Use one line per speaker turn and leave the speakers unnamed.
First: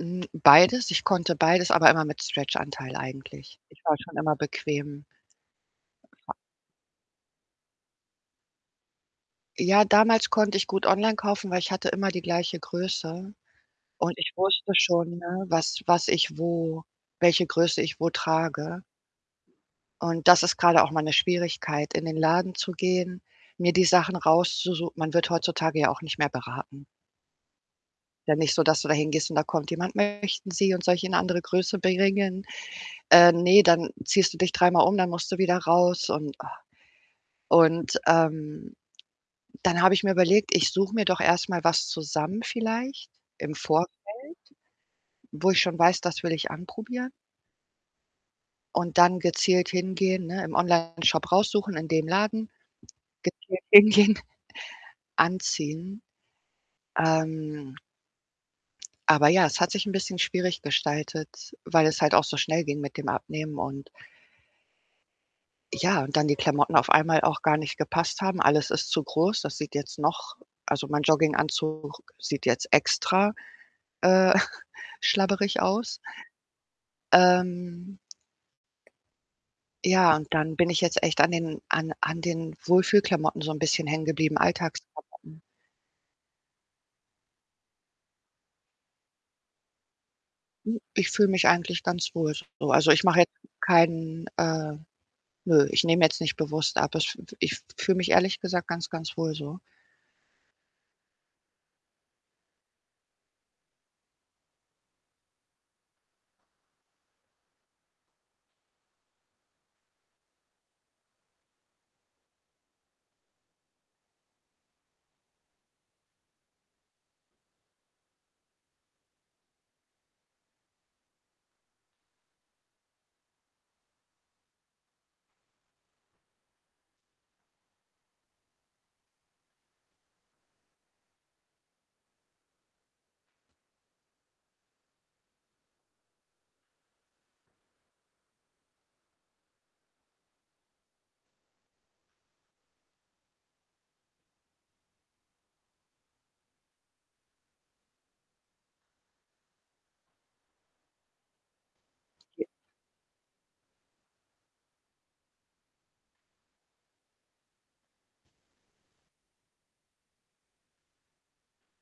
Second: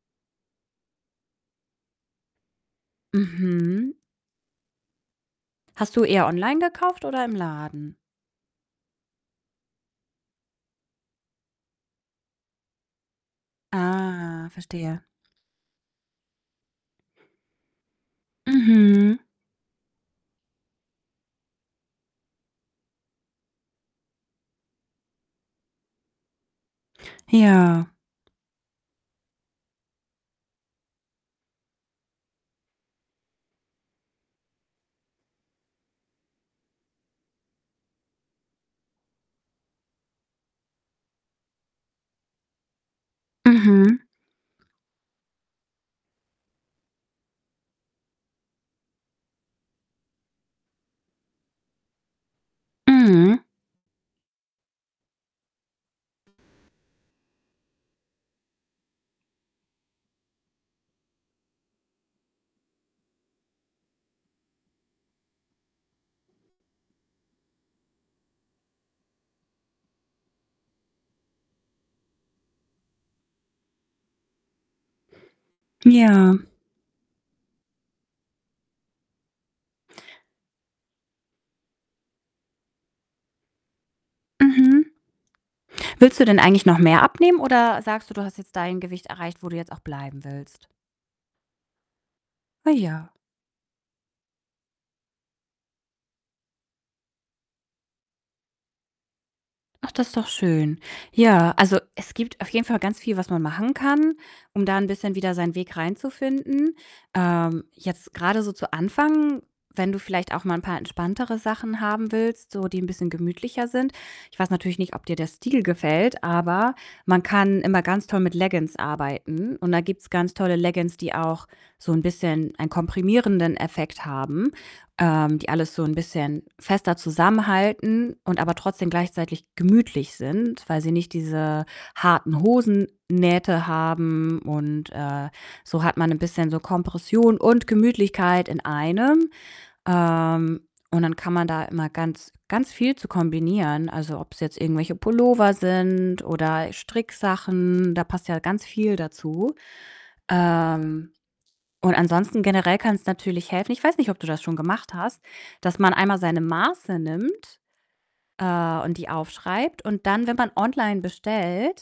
Hm, beides, ich konnte beides, aber immer mit Stretch-Anteil eigentlich. Ich
Mhm.
war schon immer bequem..
Hast du eher
[unintelligible]
online gekauft oder im Laden?
Ja, damals konnte ich gut online kaufen, weil ich hatte immer die gleiche Größe und ich
Ah,
wusste
verstehe.
schon, ne, was was ich wo welche Größe ich wo trage.
Mhm.
Und das ist grade auch meine Schwierigkeit, in den Laden zu gehen, mir die Sachen rauszusu man wird heutzutage ja auch nicht mehr beraten.
Ja.
Ja nicht so, dass du da hingehst und da kommt jemand: „Möchten Sie und soll ich Ihnen 'ne andere Größe bringen?” Ähm, ne, dann ziehst du dich dreimal um, dann musst du wieder raus und ach. Und, ähm, dann habe ich mir überlegt, ich suche mir doch erstmal was zusammen vielleicht im Vorfeld,
Mhm.
wo ich schon weiß, das will ich anprobieren und dann gezielt hingehen, ne, im Onlineshop raussuchen in dem Laden,
Mhm.
gezielt hingehen, anziehen. Ähm aber ja, es hat sich 'n bisschen schwierig gestaltet, weil es halt auch so schnell ging mit dem Abnehmen und ja, und dann die Klamotten auf einmal auch gar nicht gepasst haben. Alles ist zu groß, das sieht jetzt noch also mein Jogginganzug sieht jetzt extra, äh, schlabberig aus.
Ja.
Ähm, ja, und dann bin ich jetzt echt an den an an den Wohlfühl-Klamotten so 'n bisschen hängen geblieben,
Mhm.
Altagsklamotten.
Willst du denn eigentlich noch mehr abnehmen oder sagst du, du hast jetzt dein Gewicht erreicht, wo du jetzt auch bleiben willst?
Hm, ich fühle mich eigentlich ganz wohl so.
Ah
Also, ich
ja.
mache jetzt keinen, ähm nö, ich nehme jetzt nicht bewusst ab. Es ich fühle mich ehrlich gesagt ganz, ganz wohl so.
Ach, das ist doch schön. Ja, also, es gibt auf jeden Fall ganz viel, was man machen kann, um da 'n bisschen wieder seinen Weg reinzufinden. Ähm, jetzt grade so zu Anfang, wenn du vielleicht auch mal 'n paar entspanntere Sachen haben willst, so die bisschen gemütlicher sind ich weiß natürlich nicht, ob dir der Stil gefällt, aber man kann immer ganz toll mit Leggins arbeiten und da gibt‘s ganz tolle Leggins, die auch so 'n bisschen einen komprimierenden Effekt haben, ähm, die alles so 'n bisschen fester zusammenhalten und aber trotzdem gleichzeitig gemütlich sind, weil sie nicht diese harten Hosennähte haben und, äh, so hat man bisschen so Kompression und Gemütlichkeit in einem. Ähm, und dann kann man da immer ganz ganz viel zu kombinieren. Also, ob‘s jetzt irgendwelche Pullover sind oder Stricksachen, da passt ja ganz viel dazu. Ähm, und ansonsten
Ge
generell kann‘s natürlich helfen ich weiß nicht, ob du das schon gemacht hast, dass man einmal seine Maße nimmt, äh, und die aufschreibt, und dann, wenn man online bestellt